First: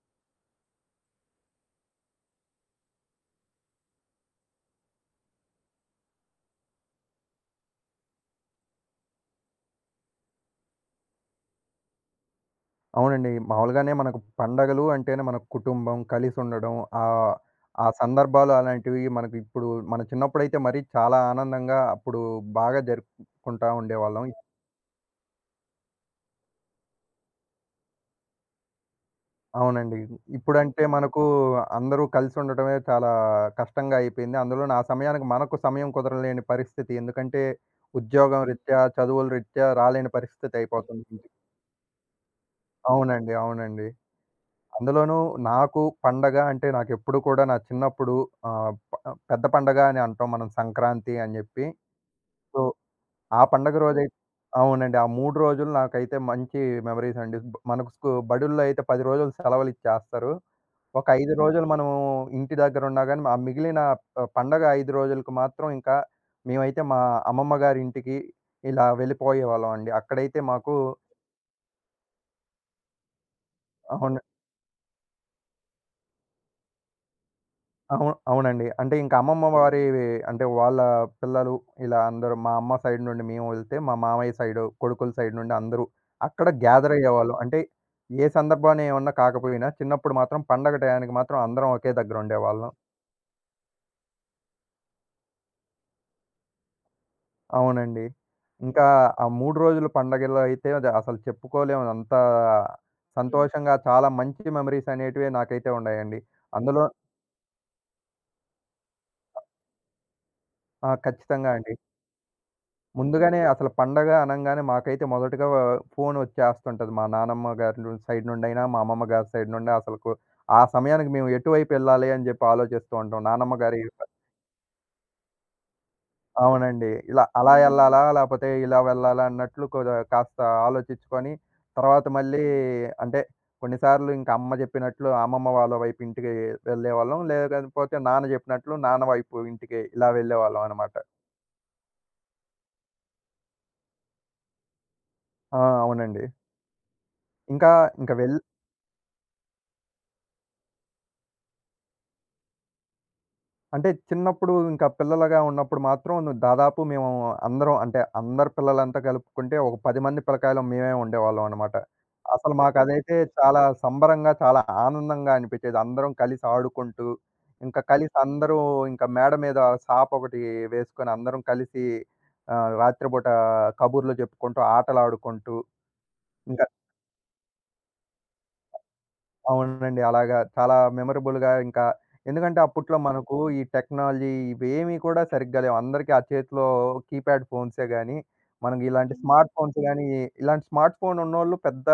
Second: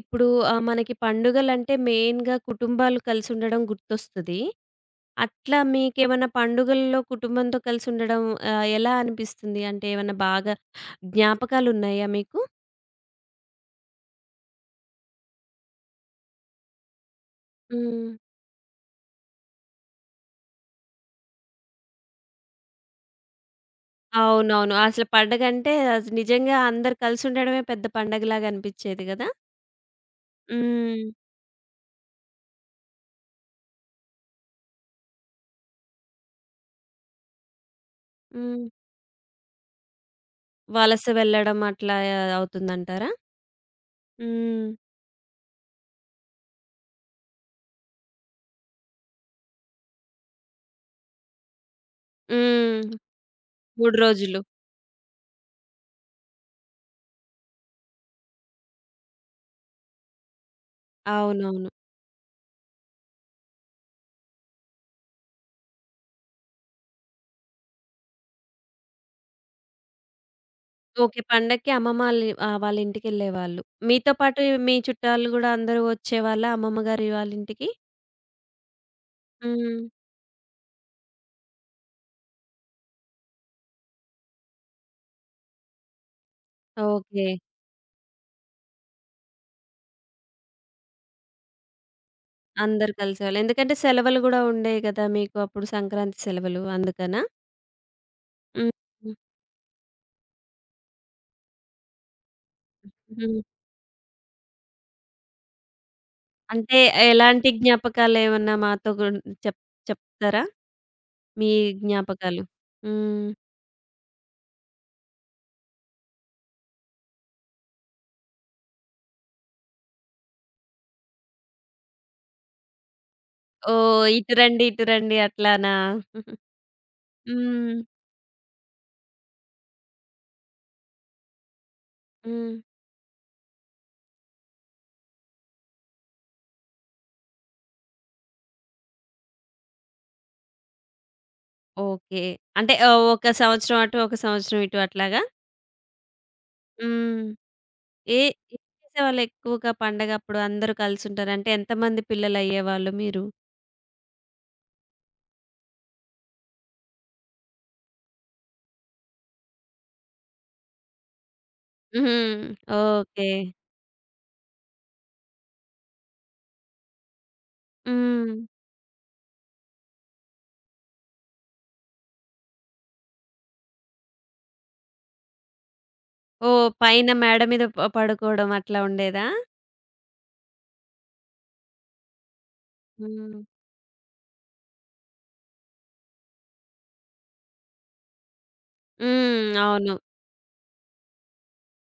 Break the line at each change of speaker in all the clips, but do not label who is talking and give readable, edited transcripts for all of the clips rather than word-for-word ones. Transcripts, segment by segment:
ఇప్పుడు మనకి పండుగలంటే మెయిన్‌గా కుటుంబాలు కలిసి ఉండడం గుర్తొస్తది. అట్లా మీకేమన్నా పండుగల్లో కుటుంబంతో కలిసి ఉండడం ఎలా అనిపిస్తుంది? అంటే ఏమన్నా బాగా జ్ఞాపకాలున్నాయా మీకు?
అవునండి. మామూలుగానే మనకు పండగలు అంటేనే మన కుటుంబం కలిసుండడం. ఆహ్, ఆ ఆ
హ్మ్.
సందర్భాలు అలాంటివి మనకు ఇప్పుడు మన చిన్నప్పుడైతే మరీ చాలా ఆనందంగా అప్పుడు బాగా జరుపుకుంటా ఉండేవాళ్ళం.
అవునవును. అసలు పండగంటే అసలు నిజంగా అందరూ కలిసి ఉండడమే పెద్ద పండగలాగా అనిపిచ్చేది గదా!
అవునండి. ఇప్పుడంటే
హ్మ్.
మనకు అందరూ కలిసుండటమే చాలా కష్టంగా అయిపోయింది. అందులోను ఆ సమయానికి మనకు సమయం కుదరలేని పరిస్థితి. ఎందుకంటే ఉద్యోగం
హ్మ్.
రీత్యా, చదువుల రీత్యా రాలేని పరిస్థితి
వలస
అయిపోతుంది.
వెళ్ళడం అట్లా అవుతుందంటారా?
అవునండి.
హ్మ్.
అందులోనూ నాకు పండగ అంటే నాకెప్పుడు కూడా నా చిన్నప్పుడు ఆహ్, ప పెద్ద పండగ అని అంటాం మనం సంక్రాంతి అని జెప్పి. సో,
హ్మ్.
ఆ పండగ
3
రోజై
రోజులు.
అవునండి. ఆ 3 రోజులు నాకైతే మంచి మెమోరీస్ అండి. మనకు బడుల్లో అయితే 10 రోజులు సెలవులిచ్చేస్తారు. ఒక 5 రోజులు
అవునవును.
మనము ఇంటి దగ్గరున్నా గాని, ఆ మిగిలిన పండగ 5 రోజులకు మాత్రం ఇంకా మేమైతే మా అమ్మమ్మ గారింటికి ఇలా వెళ్ళిపోయేవాళ్ళం అండి. అక్కడైతే మాకు
ఓకే. పండక్కి అమ్మమ్మ ఆళ్ళి వాళ్ళ ఇంటికెళ్ళేవాళ్ళు. మీతో
అవును.
పాటు మీ చుట్టాలు గూడా అందరూ వచ్చేవాళ్ళా అమ్మమ్మ గారి వాళ్ళ ఇంటికి?
అవును. అవునండి. అంటే ఇంకా అమ్మమ్మ
హ్మ్.
వారి అంటే వాళ్ళ పిల్లలు ఇలా అందరూ మా అమ్మ సైడ్ నుండి మేము వెళ్తే, మా మామయ్య సైడు, కొడుకుల సైడ్ నుండి అందరూ అక్కడ గ్యాదర్
ఓకే.
అయ్యేవాళ్ళం. అంటే ఏ సందర్భాన ఏమన్నా కాకపోయినా చిన్నప్పుడు మాత్రం పండగ టయానికి మాత్రం అందరం ఒకే దగ్గర ఉండేవాళ్ళం.
అందరూ కలిసేవాళ్ళు. ఎందుకంటే సెలవులు గూడా ఉండేయి గదా! మీకు అప్పుడు సంక్రాంతి సెలవులు అందుకనా?
అవునండి.
హ్మ్.
ఇంకా
హ్మ్.
ఆ 3 రోజులు పండగలో అయితే అది అసలు చెప్పుకోలేము. అంత
హ్మ్.
సంతోషంగా చాలా మంచి మెమరీస్ అనేటివి నాకైతే ఉన్నాయండి.
అంటే
అందులో
ఎలాంటి జ్ఞాపకాలేమన్నా మాతో గున్ చెప్ చెప్తారా?
ఆ!
మీ
ఖచ్చితంగా అండి.
జ్ఞాపకాలు? హ్మ్.
ముందుగానే అసలు పండగ అనంగానే మాకైతే మొదటగా ఫోన్ వచ్చేస్తుంటది. మా నానమ్మ గారి సైడ్ నుండైనా, మా అమ్మమ్మ గారి సైడ్ నుండి అసలుకు ఆ సమయానికి మేము ఎటువైపు వెళ్ళాలి అని జెప్పి ఆలోచిస్తూ ఉంటాం. నానమ్మ గారి
ఓహ్! ఇటు రండి, ఇటు రండి అట్లానా?
అవునండి. ఇలా అలా
హ్మ్.
ఎళ్ళాలా? లేపోతే ఇలా వెళ్ళాలా? అన్నట్లు కాస్త ఆలోచించుకొని తర్వాత మళ్ళీ
హ్మ్.
అంటే కొన్నిసార్లు ఇంక అమ్మ జెప్పినట్లు అమ్మమ్మ వాళ్ళ వైపు ఇంటికి వెళ్ళేవాళ్ళం. లేకపోతే నాన్న జెప్పినట్లు నాన్న వైపు ఇంటికి ఇలా వెళ్ళేవాళ్ళం అనమాట.
ఓకే. అంటే ఒక సంవత్సరం అటు, ఒక సంవత్సరం ఇటు అట్లాగా?
ఆ! అవునండి.
హ్మ్.
ఇంకా ఇంక
ఏ
వెళ్ళే
ఏం చేసేవాళ్ళెక్కువగా పండగప్పుడు అందరూ కలిసుంటారు? అంటే ఎంతమంది పిల్లలయ్యేవాళ్ళు మీరు?
అంటే చిన్నప్పుడు ఇంకా పిల్లలుగా ఉన్నప్పుడు మాత్రం దాదాపు మేము అందరం అంటే అందరు పిల్లలంతా కలుపుకుంటే ఒక 10 మంది పిల్లకాయలం మేమే ఉండేవాళ్ళం అనమాట.
హ్మ్.
అసలు మాకదైతే
ఓకే.
చాలా సంబరంగా, చాలా ఆనందంగా అనిపించేది. అందరం కలిసి ఆడుకుంటూ, ఇంకా కలిసి
హ్మ్.
అందరూ ఇంకా మేడ మీద సాపొకటి వేసుకొని అందరం కలిసి రాత్రిపూట కబుర్లు చెప్పుకుంటూ, ఆటలాడుకుంటూ, ఇంక
ఓహ్! పైన మేడ మీద పడుకోవడం అట్లా ఉండేదా?
అవునండి. అలాగా చాలా మెమరబుల్‌గా ఇంకా ఎందుకంటే అప్పట్లో మనకు
హ్మ్.
ఈ టెక్నాలజీ ఇవేమీ కూడా సరిగ్గా లేవు. అందరికీ ఆ చేతిలో కీప్యాడ్ ఫోన్సే గానీ, మనకి ఇలాంటి స్మార్ట్
హ్మ్.
ఫోన్స్
అవును.
గానీ, ఇలాంటి స్మార్ట్ ఫోన్ ఉన్నోళ్ళు పెద్ద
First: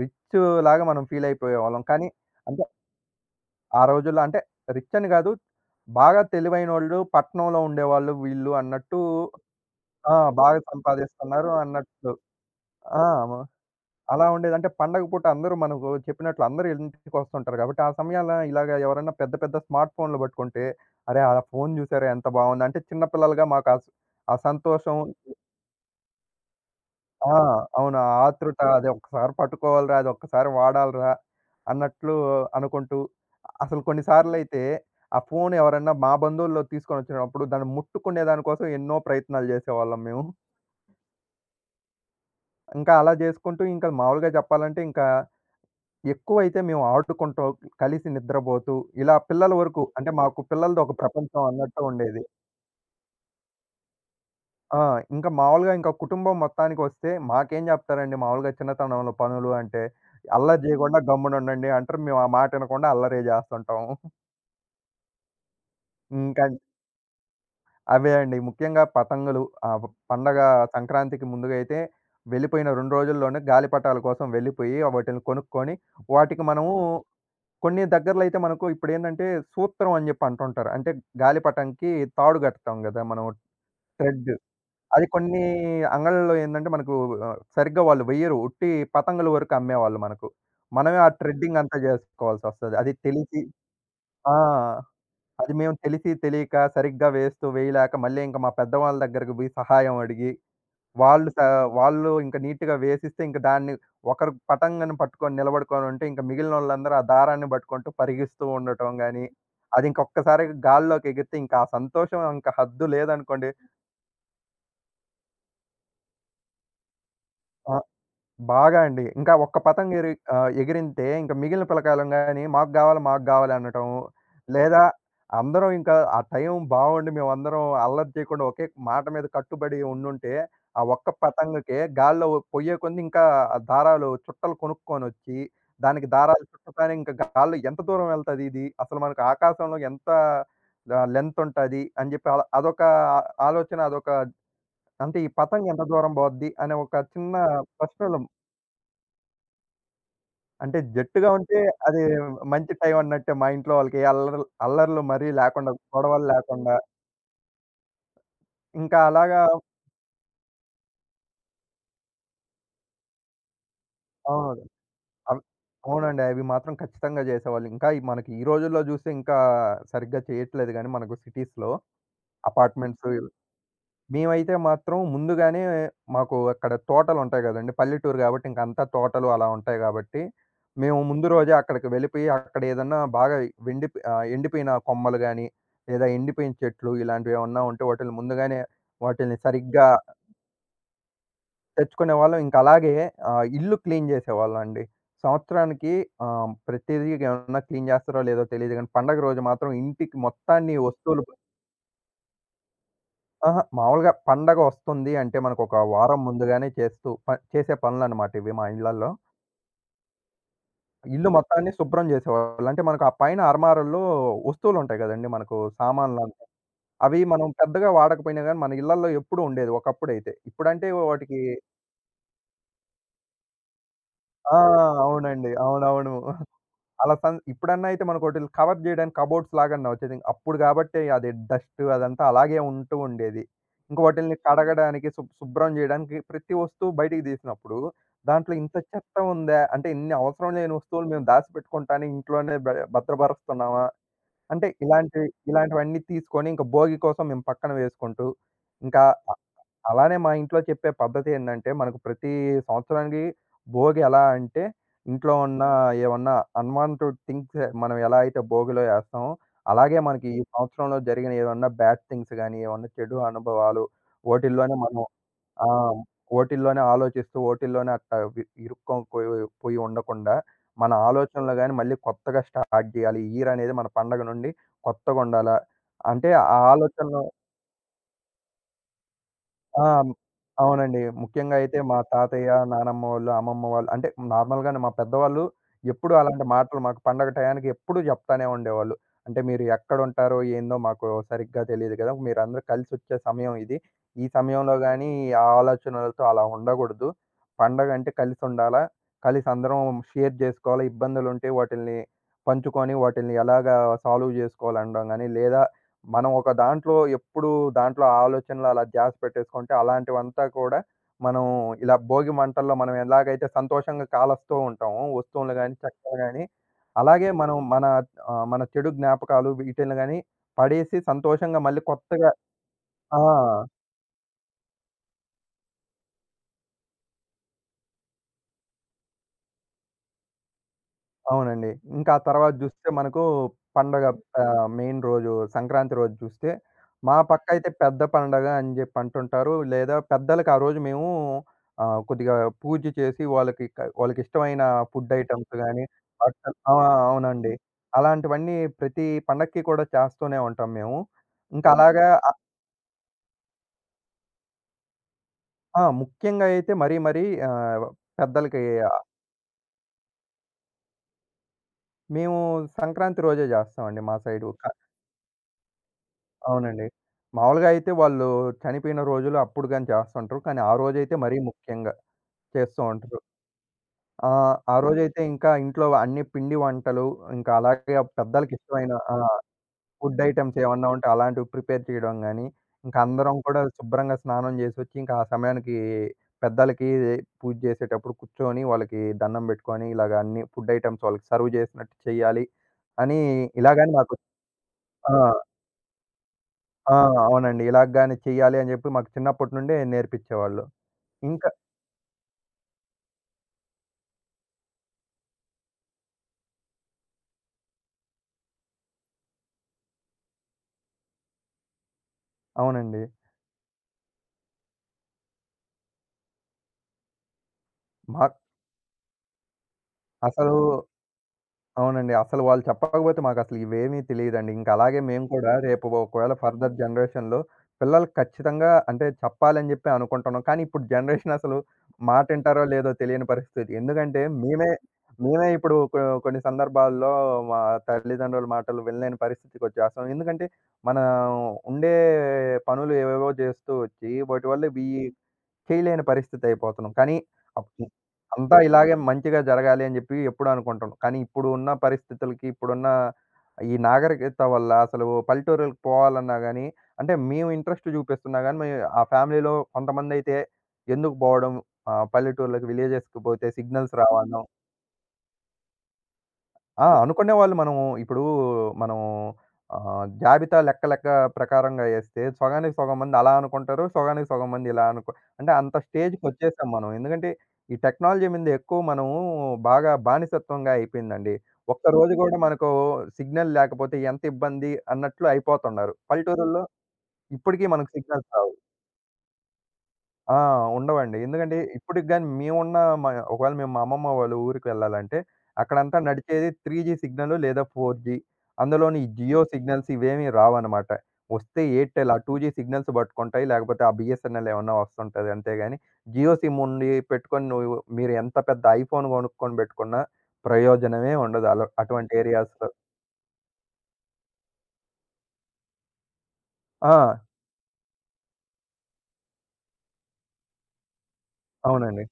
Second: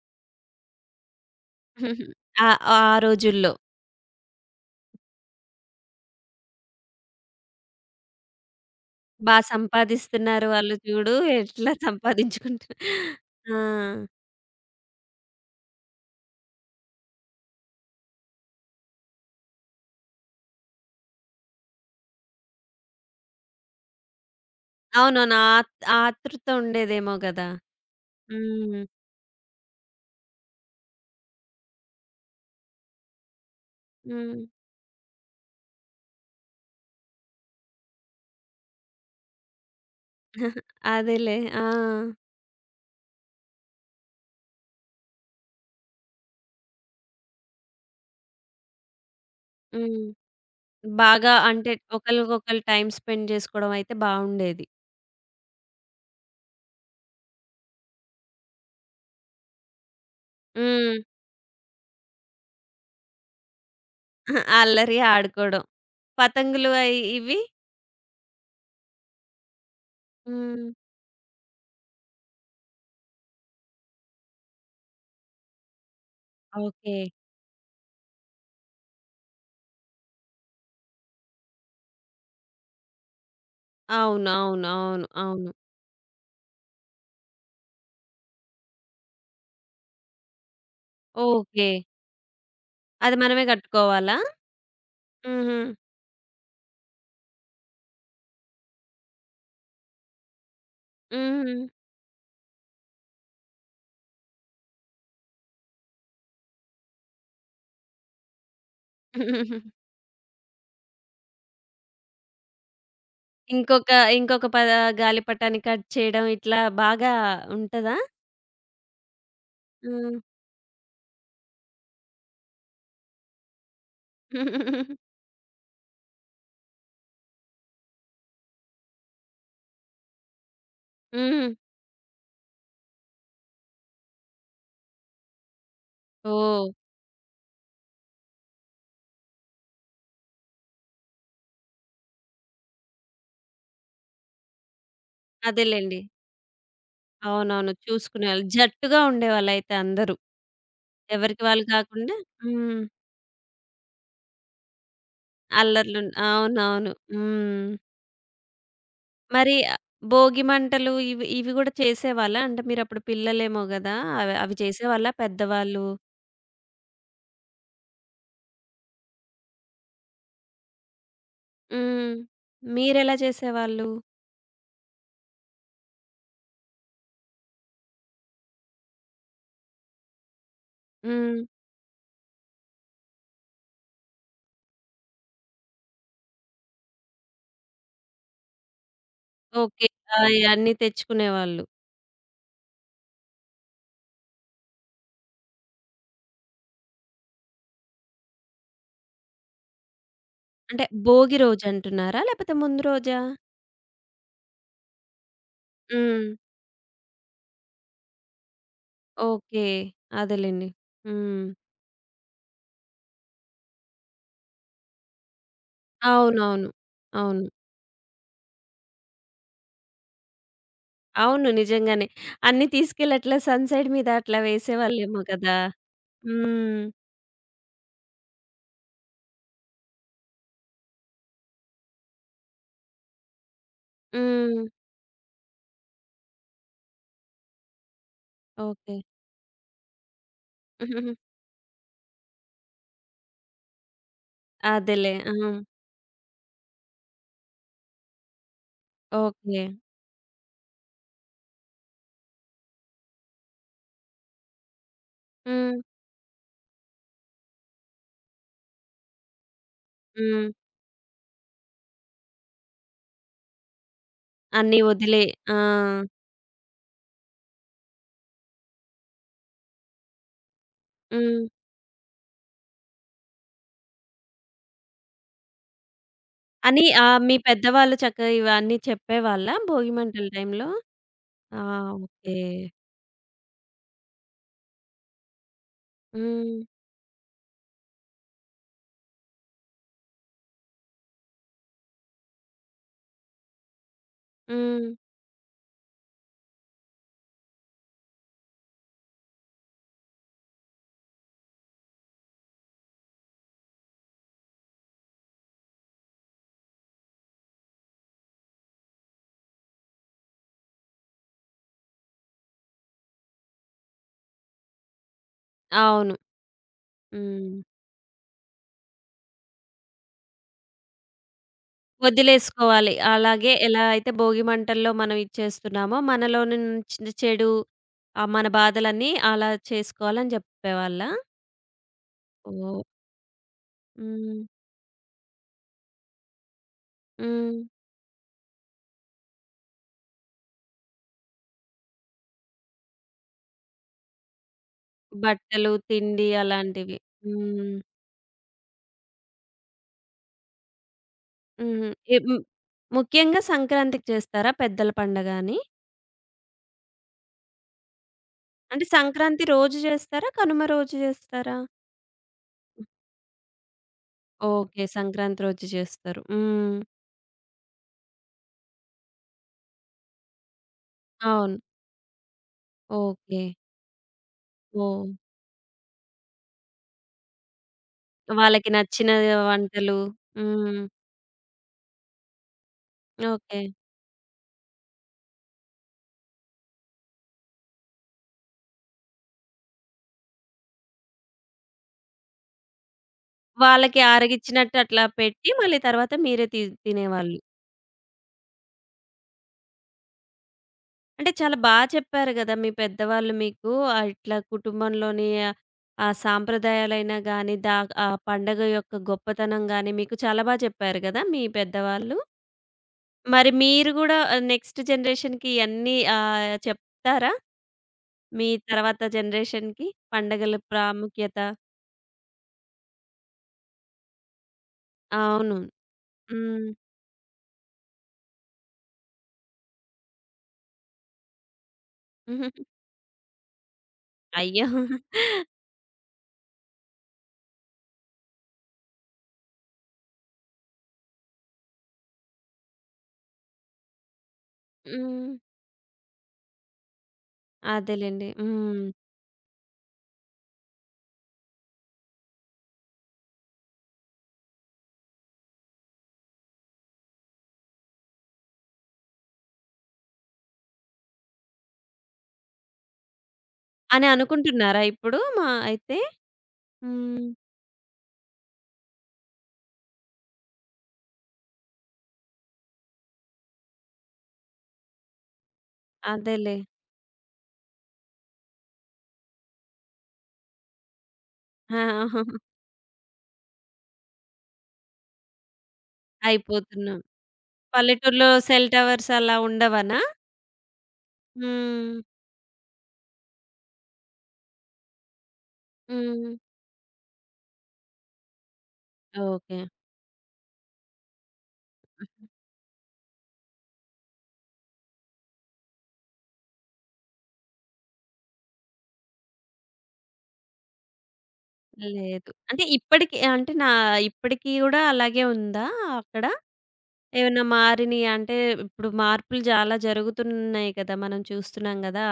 రిచ్ లాగా మనం ఫీల్ అయిపోయేవాళ్ళం. కానీ
ఆ
అంటే
ఆ రోజుల్లో
ఆ రోజుల్లో అంటే రిచ్ అని గాదు. బాగా తెలివైనోళ్ళు, పట్నంలో ఉండేవాళ్ళు వీళ్ళు అన్నట్టు
బా
ఆ!
సంపాదిస్తున్నారు
బాగా
వాళ్ళు చూడు,
సంపాదిస్తున్నారు
ఎట్లా
అన్నట్లు.
సంపాదించుకుంటున్నా
ఆ!
ఆ!
అలా ఉండేది. అంటే పండగ పూట అందరూ మనకు చెప్పినట్లు అందరూ ఇంటికొస్తుంటారు గాబట్టి, ఆ సమయాల్లో ఇలాగ ఎవరన్నా పెద్ద పెద్ద స్మార్ట్ ఫోన్‌లు పట్టుకుంటే, "అరే! ఆ ఫోను జూసారా ఎంత బావుంది" అంటే చిన్న పిల్లలుగా మాకు ఆ సంతోషం
అవునవును. ఆ ఆ ఆతృత ఉండేదేమో
ఆ!
గదా!
అవును. ఆ ఆతృత
హ్మ్.
అది ఒక్కసారి పట్టుకోవాలిరా, అది ఒక్కసారి వాడాలిరా అన్నట్లు అనుకుంటూ, అసలు కొన్ని
హ్మ్.
సార్లయితే ఆ ఫోను ఎవరన్నా మా బంధువుల్లో తీసుకొనొచ్చినప్పుడు దాన్ని ముట్టుకునే దానికోసం ఎన్నో ప్రయత్నాలు జేసేవాళ్ళం మేము.
అదేలే. ఆ!
ఇంకా అలా జేసుకుంటూ ఇంకా మామూలుగా జెప్పాలంటే ఇంకా ఎక్కువైతే మేము ఆడుకుంటూ, కలిసి నిద్రబోతూ, ఇలా పిల్లల వరకు
హ్మ్.
అంటే మాకు పిల్లలది ఒక
బాగా
ప్రపంచం
అంటే
అన్నట్టు ఉండేది.
ఒకళ్ళకొకళ్ళు టైమ్ స్పెండ్ జేసుకోవడం అయితే బావుండేది.
ఆ! ఇంకా మామూలుగా ఇంకా కుటుంబం మొత్తానికొస్తే మాకేం జెప్తారండి మామూలుగా చిన్నతనంలో పనులు అంటే, అల్లరి
హ్మ్.
జేయకుండా గమ్మునుండండి అంటారు. మేము ఆ మాట వినకుండా అల్లరే జేస్తుంటాము.
అల్లరి, ఆడుకోవడం.
ఇంకా
పతంగులు అయి ఇవి?
అవే అండి ముఖ్యంగా పతంగులు ఆహ్, పండగ
హ్మ్.
సంక్రాంతికి ముందుగా అయితే వెళ్ళిపోయిన 2 రోజుల్లోనే గాలిపటాల కోసం వెళ్ళిపోయి వాటిల్ని కొనుక్కొని, వాటికి మనము
ఓకే.
కొన్ని దగ్గరలో అయితే మనకు ఇప్పుడేంటంటే సూత్రం అని జెప్పి అంటుంటారు. అంటే గాలిపటంకి తాడు గడతాం గదా! మనం
అవును.
థ్రెడ్.
అవును.
అది
అవును.
కొన్ని
అవును.
అంగళ్ళలో ఏందంటే మనకు సరిగ్గా వాళ్ళు వెయ్యరు. ఉట్టి పతంగుల వరకు అమ్మేవాళ్ళు మనకు. మనమే ఆ థ్రెడ్డింగ్
ఓకే.
అంతా జేసుకోవాల్సొస్తది. అది
అది
తెలిసి
మనమే గట్టుకోవాలా?
ఆ! అది
హుహు.
మేము తెలిసి తెలియక సరిగ్గా వేస్తూ వేయలేక మళ్ళీ ఇంక మా పెద్దవాళ్ళ దగ్గరికి బోయి సహాయం అడిగి వాళ్ళు స
హ్మ్.
వాళ్ళు ఇంక నీట్‌గా వేసిస్తే ఇంక దాన్ని ఒకరు పటంగన పట్టుకొని నిలబడుకొనుంటే, ఇంక మిగిలినోళ్ళందరూ ఆ దారాన్ని పట్టుకుంటూ పరిగిస్తూ ఉండటం గాని, అదింక ఒక్కసారిగా గాల్లోకెగిరితే ఇంక ఆ సంతోషం ఇంక హద్దు లేదనుకోండి.
ఇంకొక ఇంకొక పద గాలిపటాన్ని కట్ చేయడం ఇట్లా బాగా
ఆ!
ఉంటదా?
బాగా అండి. ఇంకా ఒక్క పతంగ
హ్మ్.
ఎగిరితే ఇంక మిగిలిన పిల్లకాయలం గాని మాకు గావాలి, మాకు గావాలి అనటం. లేదా అందరం ఇంకా ఆ టైం బావుండి మేమందరం అల్లరి చేయకుండా ఒకే మాట మీద కట్టుబడి ఉండుంటే, ఆ ఒక్క
హ్మ్.
పతంగకే గాల్లో పొయ్యే కొంది ఇంకా ఆ దారాలు చుట్టలు కొనుక్కొనొచ్చి, దానికి దారాలు
ఓహ్!
చుట్టతానే ఇంక గాల్లో ఎంత దూరం వెళ్తది ఇది? అసలు మనకు ఆకాశంలో ఎంత లెంత్ ఉంటది? అని జెప్పి అలా అదొక ఆలోచన అదొక అంటే ఈ పతంగ ఎంత
అదేలెండి.
దూరం బోద్ది? అనే ఒక చిన్న
అవునవును.
ప్రశ్నలు
చూసుకునేవాళ్ళు. జట్టుగా ఉండేవాళ్ళయితే అందరూ.
అంటే జట్టుగా
ఎవరికి
ఉంటే
వాళ్ళు
అది
కాకుండా
మంచి
హ్మ్.
టైం అన్నట్టే. మా ఇంట్లో వాళ్ళకి ఏ అల్లర్లు అల్లర్లు మరీ లేకుండా,
అల్లర్లు.
గొడవలు లేకుండా
అవునవును. హ్మ్.
ఇంకా అలాగా
మరి భోగి మంటలు ఇవి ఇవి గూడా చేసేవాళ్ళా? అంటే మీరప్పుడు పిల్లలేమో గదా! అవి అవి
అవును.
చేసేవాళ్ళా
అవ్
పెద్దవాళ్ళు?
అవునండి. అవి మాత్రం ఖచ్చితంగా చేసేవాళ్ళు. ఇంకా మనకి ఈ రోజుల్లో చూస్తే ఇంకా సరిగ్గా చేయట్లేదు గానీ మనకు సిటీస్‌లో
హ్మ్.
అపార్ట్మెంట్స్
మీరెలా చేసేవాళ్ళు?
మేమైతే మాత్రం ముందుగానే మాకు అక్కడ తోటలుంటాయి గదండీ! పల్లెటూరు గాబట్టి ఇంక అంతా తోటలు అలా ఉంటాయి గాబట్టి, మేము ముందు
హ్మ్.
రోజే అక్కడికి వెళ్ళిపోయి అక్కడ ఏదన్నా బాగా ఎండిపోయిన కొమ్మలు గాని, లేదా ఎండిపోయిన చెట్లు ఇలాంటివేమన్నా ఉంటే వాటిల్ని ముందుగానే వాటిల్ని
ఓకే.
సరిగ్గా
ఆ! ఇయన్నీ తెచ్చుకునేవాళ్ళు.
తెచ్చుకునేవాళ్ళం. ఇంక అలాగే ఇల్లు క్లీన్ జేసేవాళ్ళండి. సంవత్సరానికి ప్రతిదీ ఏమన్నా క్లీన్ జేస్తారో లేదో తెలీదు గానీ, పండగ రోజు మాత్రం ఇంటికి మొత్తాన్ని
అంటే
వస్తువులు
భోగి రోజంటున్నారా? లేపోతే ముందు రోజా?
అహా! మామూలుగా పండగ వస్తుంది అంటే మనకొక వారం
హ్మ్.
ముందుగానే చేస్తూ చేసే పనులనమాట ఇవి మా ఇళ్ళల్లో.
ఓకే. అదేలెండి.
ఇల్లు
హ్మ్.
మొత్తాన్ని శుభ్రం చేసేవాళ్ళు. అంటే మనకు ఆ పైన అర్మారాల్లో వస్తువులుంటాయి గదండీ! మనకు సామాన్లంతా.
అవునవును.
అవి
అవును.
మనం పెద్దగా వాడకపోయినా గానీ మన ఇళ్ళల్లో ఎప్పుడూ ఉండేది ఒకప్పుడైతే. ఇప్పుడంటే వాటికి
అవును. నిజంగానే. అన్నీ తీసుకెళ్ళి అట్లా సన్ సైడ్ మీద అట్లా
ఆ!
వేసేవాళ్ళేమో
అవునండి.
కదా!
అవునవును.
హ్మ్.
అలా ఇప్పుడన్నా అయితే మనకోటిల్ని కవర్ జేయడానికి కబోర్డ్స్ లాగన్నా వచ్చేది. అప్పుడు గాబట్టే అది డస్ట్ అదంతా అలాగే ఉంటూ ఉండేది. ఇంక వాటిల్ని అవును.
హ్మ్.
కడగడానికి, శుభ్రం జేయడానికి ప్రతి వస్తువు బయటికి తీసినప్పుడు దాంట్లో ఇంత
ఓకే.
చెత్త ఉందా? అంటే ఇన్ని అవసరం లేని వస్తువులు
హుహుహు.
మేము దాసిపెట్టుకుంటానికి ఇంట్లోనే భద్రపరుస్తున్నామా? అంటే
అదేలే.
ఇలాంటివి
ఆ!
ఇలాంటివన్నీ తీసుకొని ఇంక భోగి కోసం మేము పక్కన వేసుకుంటూ ఇంకా
ఓకే.
అలానే మా ఇంట్లో చెప్పే పద్ధతి ఏందంటే, మనకు ప్రతి సంవత్సరానికి భోగి ఎలా అంటే, ఇంట్లో ఉన్న
హ్మ్.
ఏమన్నా అన్వాంటెడ్ థింగ్స్ మనం ఎలా అయితే భోగిలో ఏస్తామో, అలాగే మనకి ఈ
హ్మ్.
సంవత్సరంలో జరిగిన ఏమన్నా బ్యాడ్ థింగ్స్ గాని, ఏమన్నా చెడు అనుభవాలు ఓటిల్లోనే
అన్నీ
మనం
వదిలే ఆ!
ఆ! ఓటిల్లోనే ఆలోచిస్తూ, ఓటిల్లోనే అట్టా ఇరుక్కొని పోయి పోయి ఉండకుండా, మన
హ్మ్.
ఆలోచనలు గాని మళ్ళీ కొత్తగా స్టార్ట్ జేయాలి. ఈ ఇయర్ అనేది మన పండగ నుండి కొత్తగుండాల. అంటే ఆ
అని
ఆలోచనలో
మీ పెద్దవాళ్ళు చక్కగా ఇవన్నీ చెప్పేవాళ్ళా
ఆ!
భోగి మంటల టైంలో?
అవునండి. ముఖ్యంగా
ఆ!
అయితే మా
ఓకే.
తాతయ్య, నానమ్మ వాళ్ళు, అమ్మమ్మ వాళ్ళు అంటే నార్మల్‌గానే మా పెద్దవాళ్ళు ఎప్పుడూ అలాంటి
హ్మ్.
మాటలు మాకు పండగ టయానికి ఎప్పుడూ జెప్తానే ఉండేవాళ్ళు. అంటే "మీరు ఎక్కడుంటారో ఏందో మాకు సరిగ్గా తెలీదు గదా! మీరందరూ కలిసొచ్చే సమయం ఇది. ఈ సమయంలో
హ్మ్.
గానీ ఆ ఆలోచనలతో అలా ఉండగూడదు. పండగ అంటే కలిసుండాలా. కలిసి అందరం షేర్ జేసుకోవాలి. ఇబ్బందులుంటే వాటిల్ని పంచుకొని వాటిల్ని ఎలాగా సాల్వ్ జేసుకోవాలి" అనడం గానీ, లేదా మనం ఒక దాంట్లో ఎప్పుడు దాంట్లో ఆలోచనలు అలా ధ్యాస పెట్టేసుకుంటే అలాంటివంతా కూడా మనం ఇలా భోగి మంటల్లో మనం ఎలాగైతే సంతోషంగా కాలస్తూ ఉంటామో వస్తువులు గాని,
అవును.
చెక్కలు గాని, అలాగే మనం
హ్మ్.
మన మన చెడు జ్ఞాపకాలు వీటిల్ని గాని పడేసి సంతోషంగా మళ్ళీ కొత్తగా
వదిలేసుకోవాలి.
ఆ!
అలాగే ఎలా అయితే భోగి మంటల్లో మనం ఇచ్చేస్తున్నామో మనలోని నుంచి చెడు మన బాధలన్నీ అలా చేసుకోవాలని చెప్పేవాళ్ళా?
అవునండి. ఇంకా ఆ తర్వాత
ఓహ్!
జూస్తే మనకు పండగ
హ్మ్.
మెయిన్ రోజు సంక్రాంతి రోజు జూస్తే, మా
హ్మ్.
పక్కయితే పెద్ద పండగ అని జెప్పి అంటుంటారు. లేదా పెద్దలకి ఆ రోజు మేము కొద్దిగా పూజ చేసి వాళ్ళకి వాళ్ళకిష్టమైన ఫుడ్ ఐటెమ్స్
బట్టలు,
గాని,
తిండి
బట్టలు ఆ!
అలాంటివి.
అవునండి.
హ్మ్.
అలాంటివన్నీ ప్రతి పండక్కి కూడా చేస్తూనే ఉంటాం మేము. ఇంకా
హుహు.
అలాగా
హ్మ్. ముఖ్యంగా సంక్రాంతికి చేస్తారా పెద్దల పండగ అని?
ఆ! ముఖ్యంగా అయితే మరీ మరీ ఆహ్, పెద్దలకి
అంటే
ఆ,
సంక్రాంతి రోజు చేస్తారా? కనుమ రోజు చేస్తారా?
మేము సంక్రాంతి రోజే జేస్తామండి మా సైడు.
ఓకే. సంక్రాంతి రోజు చేస్తారు. హ్మ్.
అవునండి. మామూలుగా అయితే వాళ్ళు చనిపోయిన రోజులు అప్పుడు గాని చేస్తుంటారు. కానీ ఆ రోజైతే మరీ
అవును.
ముఖ్యంగా చేస్తూ ఉంటారు.
ఓకే.
ఆ
ఓహ్!
రోజైతే ఇంకా ఇంట్లో అన్ని పిండి వంటలు, ఇంకా అలాగే
వాళ్ళకి
పెద్దలకిష్టమైన
నచ్చిన
ఆ!
వంటలు.
ఫుడ్ ఐటెమ్స్
హ్మ్.
ఏమన్నా ఉంటే అలాంటివి ప్రిపేర్ చేయడం గాని, ఇంకా అందరం
ఓకే.
కూడా శుభ్రంగా స్నానం జేసొచ్చి, ఇంకా ఆ సమయానికి పెద్దలకి పూజ జేసేటప్పుడు కూర్చొని, వాళ్ళకి దండం బెట్టుకొని, ఇలాగ అన్ని ఫుడ్ ఐటెమ్స్ వాళ్ళకి సర్వ్ జేసినట్టు చేయాలి అని ఇలా గాని
వాళ్ళకి
నాకు
ఆరగిచ్చినట్టు అట్లా
ఆ!
పెట్టి మళ్ళీ తర్వాత మీరే
ఆ!
తినేవాళ్ళు.
అవునండి. ఇలాగ గాని చెయ్యాలి అని జెప్పి మాకు చిన్నప్పటి నుండే నేర్పిచ్చేవాళ్ళు.
అంటే
ఇంకా
చాలా బా చెప్పారు గదా! మీ పెద్దవాళ్ళు మీకు ఇట్లా కుటుంబంలోని ఆ ఆ సాంప్రదాయాలైనా గానీ, ఆ పండగ యొక్క గొప్పతనం గానీ, మీకు చాలా బా చెప్పారు గదా! మీ పెద్దవాళ్ళు.
అవునండి.
మరి మీరు గూడా నెక్స్ట్ జనరేషన్‌కి ఇయన్నీ చెప్తారా?
మాక్
మీ తర్వాత జనరేషన్‌కి పండగల
అసలు
ప్రాముఖ్యత?
అవునండి. అసలు వాళ్ళు చెప్పకపోతే మాకసలు ఇవేమీ తెలీదండి. ఇంక అలాగే మేము కూడా
అవును.
రేపు ఒకవేళ
హ్మ్.
ఫర్దర్ జనరేషన్‌లో పిల్లలకి ఖచ్చితంగా అంటే చెప్పాలని జెప్పి అనుకుంటున్నాం. కానీ ఇప్పుడు జనరేషన్ అసలు మాటింటారో లేదో తెలియని పరిస్థితి. ఎందుకంటే
అయ్యో!
మేమే ఇప్పుడు కొన్ని సందర్భాల్లో మా తల్లిదండ్రుల మాటలు వినలేని పరిస్థితికొచ్చేస్తాం. ఎందుకంటే మనం ఉండే పనులు ఏవేవో జేస్తూ వచ్చి వాటి వల్ల ఈ
హ్మ్.
చేయలేని పరిస్థితి అయిపోతున్నాం. కానీ అప్
అదేలెండి.
అంతా
హ్మ్.
ఇలాగే మంచిగా జరగాలి అని జెప్పి ఎప్పుడూ అనుకుంటాం. కానీ ఇప్పుడు ఉన్న పరిస్థితులకి, ఇప్పుడున్న ఈ నాగరికత వల్ల అసలు పల్లెటూరులకు పోవాలన్నా గాని, అంటే మేము ఇంట్రెస్ట్ జూపిస్తున్నా గాని, ఆ ఫ్యామిలీలో కొంతమందైతే ఎందుకు బోవడం పల్లెటూర్లకి విలేజెస్‌కి పోతే సిగ్నల్స్
అని
రావడం.
అనుకుంటున్నారా ఇప్పుడు మా అయితే?
ఆ!
హ్మ్.
అనుకునే వాళ్ళు మనము ఇప్పుడు మనం జాబితా లెక్క లెక్క ప్రకారంగా ఏస్తే సగానికి సగం మంది అలా అనుకుంటారు. సగానికి సగం మంది ఇలా అనుకో అంటే అంత
అదేలే.
స్టేజ్‌కొచ్చేసాం మనం. ఎందుకంటే ఈ టెక్నాలజీ మీద ఎక్కువ మనము బాగా బానిసత్వంగా అయిపోయిందండి.
ఆ!
ఒక్కరోజు గూడా మనకు సిగ్నల్ లేకపోతే ఎంత ఇబ్బంది అన్నట్లు అయిపోతున్నారు. పల్లెటూరుల్లో
అయిపోతున్నాం.
ఇప్పటికీ మనకు సిగ్నల్స్
పల్లెటూరులో
రావు.
సెల్ టవర్స్ అలా ఉండవనా?
ఆ! ఉండవండి. ఎందుకంటే
హ్మ్.
ఇప్పటికి గాని మేమున్న మ ఒకవేళ మేము మా అమ్మమ్మ వాళ్ళ ఊరికెళ్ళాలంటే అక్కడంతా
హ్మ్.
నడిచేది 3జీ సిగ్నలు లేదా 4జీ. అందులోని ఈ జియో
ఓకే.
సిగ్నల్స్ ఇవేమీ రావన్నమాట. వస్తే ఎయిర్‌టెల్ ఆ 2జీ సిగ్నల్స్ పట్టుకుంటాయి. లేకపోతే ఆ బీఎస్ఎన్ఎల్ ఏమన్నా వస్తుంటది. అంతేగాని జియో సిమ్ ఉండి పెట్టుకొని మీరు ఎంత పెద్ద ఐఫోన్ కొనుక్కొని పెట్టుకున్నా ప్రయోజనమే ఉండదు. అటువంటి
లేదు. అంటే
ఏరియాస్‌లో.
ఇప్పటికి అంటే నా ఇప్పటికి గూడా అలాగే ఉందా అక్కడ?
ఆ!
ఏమన్నా మారినియా? అంటే ఇప్పుడు మార్పులు చాలా జరుగుతున్నాయి కదా! మనం చూస్తున్నాం
అవునండి.
గదా!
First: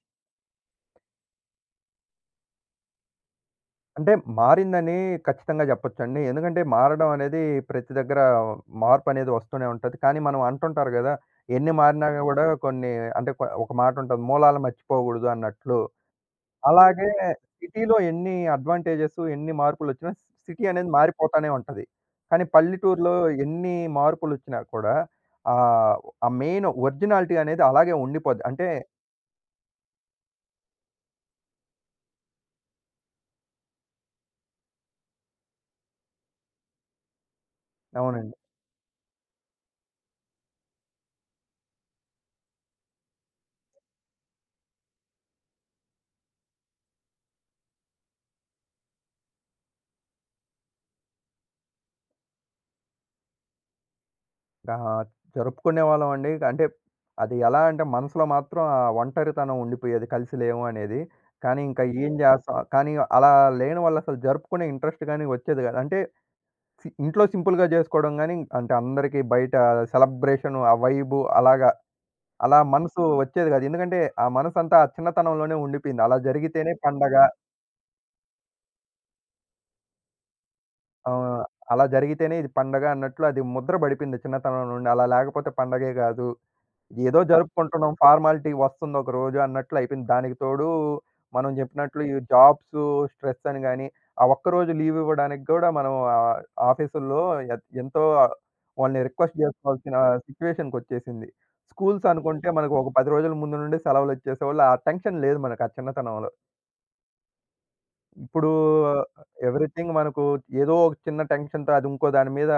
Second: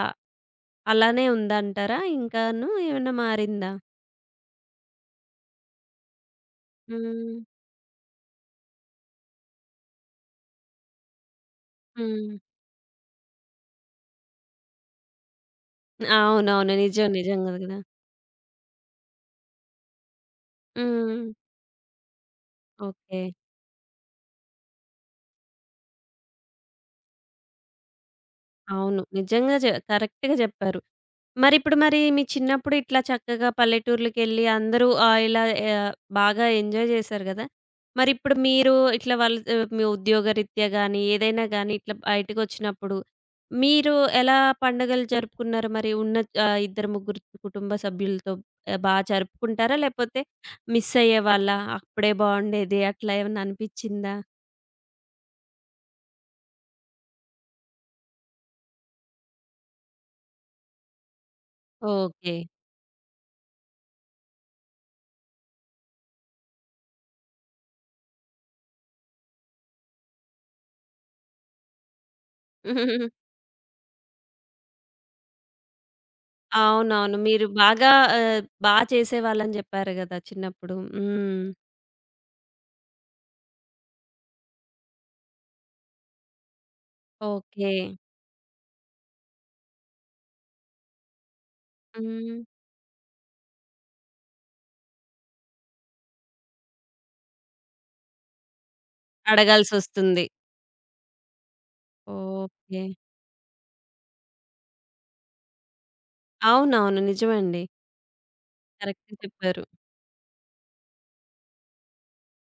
అలానే ఉందంటారా ఇంకాను ఏమన్నా మారిందా?
అంటే మారిందని ఖచ్చితంగా చెప్పొచ్చండి. ఎందుకంటే మారడం
హ్మ్.
అనేది ప్రతి దగ్గర మార్పనేది వస్తూనే ఉంటది. కానీ మనం అంటుంటారు గదా! ఎన్ని మారినా
హ్మ్.
గూడా కొన్ని అంటే ఒక మాటుంటది. మూలాలు మర్చిపోగూడదు అన్నట్లు.
అవునవును.
అలాగే
నిజం. నిజంగా గదా!
సిటీలో ఎన్ని అడ్వాంటేజెస్ ఎన్ని మార్పులొచ్చినా సిటీ అనేది
హ్మ్.
మారిపోతానే ఉంటది. కానీ పల్లెటూరులో
ఓకే.
ఎన్ని మార్పులొచ్చినా కూడా ఆహ్, ఆ మెయిన్ ఒరిజినాలిటీ అనేది అలాగే ఉండిపోద్ది. అంటే
అవును. నిజంగా కరెక్ట్‌గా జెప్పారు. మరిప్పుడు మరి ఇప్పుడు మరి మీ చిన్నప్పుడు ఇట్లా చక్కగా పల్లెటూర్లకెళ్ళి అందరూ ఇలా ఆహ్, బాగా ఎంజాయ్ జేశారు గదా! మరిప్పుడు
అవునండి.
మీరు ఇట్లా వాళ్ళు మీ ఉద్యోగరీత్యా గానీ, ఏదైనా గానీ ఇట్లా బయటకొచ్చినప్పుడు మీరు ఎలా పండుగలు జరుపుకున్నారు మరి? ఉన్న 2, 3 కుటుంబ సభ్యులతో బా జరుపుకుంటారా? లేపోతే మిస్ అయ్యేవాళ్ళా? అప్పుడే బావుండేది అట్లా ఏమన్నా అనిపిచ్చిందా?
ఆ! జరుపుకునేవాళ్ళం అండి. అంటే అది ఎలా అంటే మనసులో మాత్రం ఆ ఒంటరితనం ఉండిపోయేది కలిసి లేము అనేది. కానీ ఇంకా ఏం ఓహ్!
ఓకే.
చేస్తాం కానీ అలా లేని వల్ల అసలు జరుపుకునే ఇంట్రెస్ట్ గాని వచ్చేది కాదు. అంటే ఇంట్లో సింపుల్‌గా చేసుకోవడం గాని అంటే అందరికీ బయట సెలబ్రేషన్ ఆ వైబు అలాగా అలా మనసు వచ్చేది కాదు. ఎందుకంటే ఆ మనసంతా ఆ చిన్నతనంలోనే ఉండిపోయింది. అలా జరిగితేనే పండగ
అవునవును. మీరు బాగా బా చేసేవాళ్ళని జెప్పారు గదా! చిన్నప్పుడు.
ఆహ్,
హ్మ్.
అలా జరిగితేనే ఇది పండగ అన్నట్లు అది ముద్ర పడిపోయింది చిన్నతనం నుండి. అలా లేకపోతే పండగే కాదు. ఏదో
ఓకే.
జరుపుకుంటున్నాం. ఫార్మాలిటీ వస్తుంది ఒక రోజు అన్నట్లు అయిపోయింది. దానికి తోడు మనం జెప్పినట్లు ఈ
హ్మ్.
జాబ్స్ స్ట్రెస్ అని గాని, ఆ ఒక్కరోజు లీవ్ ఇవ్వడానికి గూడా మనం ఆఫీసుల్లో ఎ ఎంతో వాళ్ళని రిక్వెస్ట్ జేసుకోవాల్సిన
అడగాల్సొస్తుంది.
సిట్యుయేషన్‌కొచ్చేసింది. స్కూల్స్ అనుకుంటే మనకు
ఓకే.
ఒక 10 రోజుల ముందు నుండి సెలవులొచ్చేసేవాళ్ళు. ఆ టెన్షన్ లేదు మనకు ఆ చిన్నతనంలో.
అవునవును. నిజమండి.
ఇప్పుడు
కరెక్టే చెప్పారు.
ఎవ్రీథింగ్ మనకు ఏదో ఒక చిన్న టెన్షన్‌తో అది ఇంకో దాని మీద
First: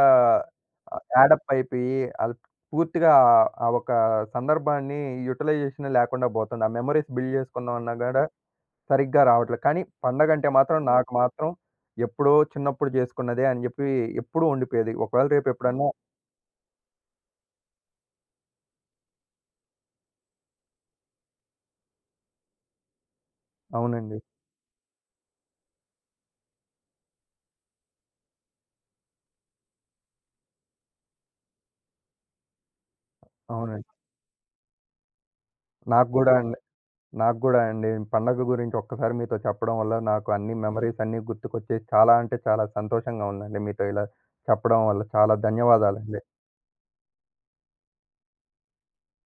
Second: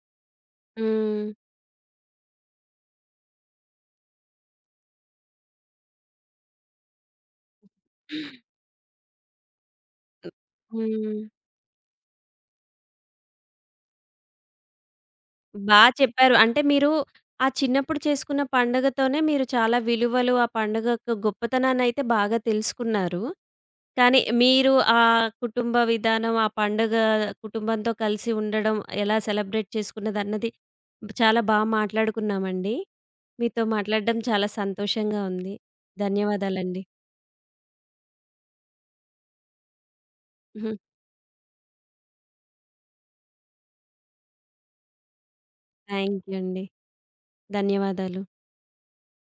హ్మ్.
యాడప్ అయిపోయి అది పూర్తిగా ఆ ఒక సందర్భాన్ని యుటిలైజేషన్ లేకుండా పోతుంది. ఆ మెమోరీస్ బిల్డ్ చేసుకుందాం అన్నా కూడా సరిగ్గా రావట్లేదు. కానీ పండగంటే మాత్రం నాకు
హ్మ్.
మాత్రం ఎప్పుడో చిన్నప్పుడు చేసుకున్నదే అని చెప్పి ఎప్పుడూ ఉండిపోయేది. ఒకవేళ రేపు
బా
ఎప్పుడన్నా
చెప్పారు. అంటే మీరు ఆ చిన్నప్పుడు చేసుకున్న పండుగతోనే మీరు చాలా విలువలు, ఆ పండుగ యొక్క గొప్పతనాన్నయితే బాగా తెలుసుకున్నారు. కానీ
అవునండి.
మీరు ఆ కుటుంబ విధానం, ఆ పండుగ కుటుంబంతో కలిసి ఉండడం, ఎలా సెలబ్రేట్ చేసుకున్నదన్నది చాలా బా మాట్లాడుకున్నామండి. మీతో
అవునండి.
మాట్లాడడం చాలా సంతోషంగా ఉంది.
నాకు గూడా అండి.
ధన్యవాదాలండి.
నాకు గూడా అండి. పండగ గురించి ఒక్కసారి మీతో చెప్పడం వల్ల నాకు అన్ని మెమోరీస్ అన్నీ గుర్తుకొచ్చేసి చాలా అంటే చాలా సంతోషంగా ఉందండి మీతో ఇలా చెప్పడం వల్ల. చాలా ధన్యవాదాలండి.
థ్యాంక్ యూ అండి. ధన్యవాదాలు.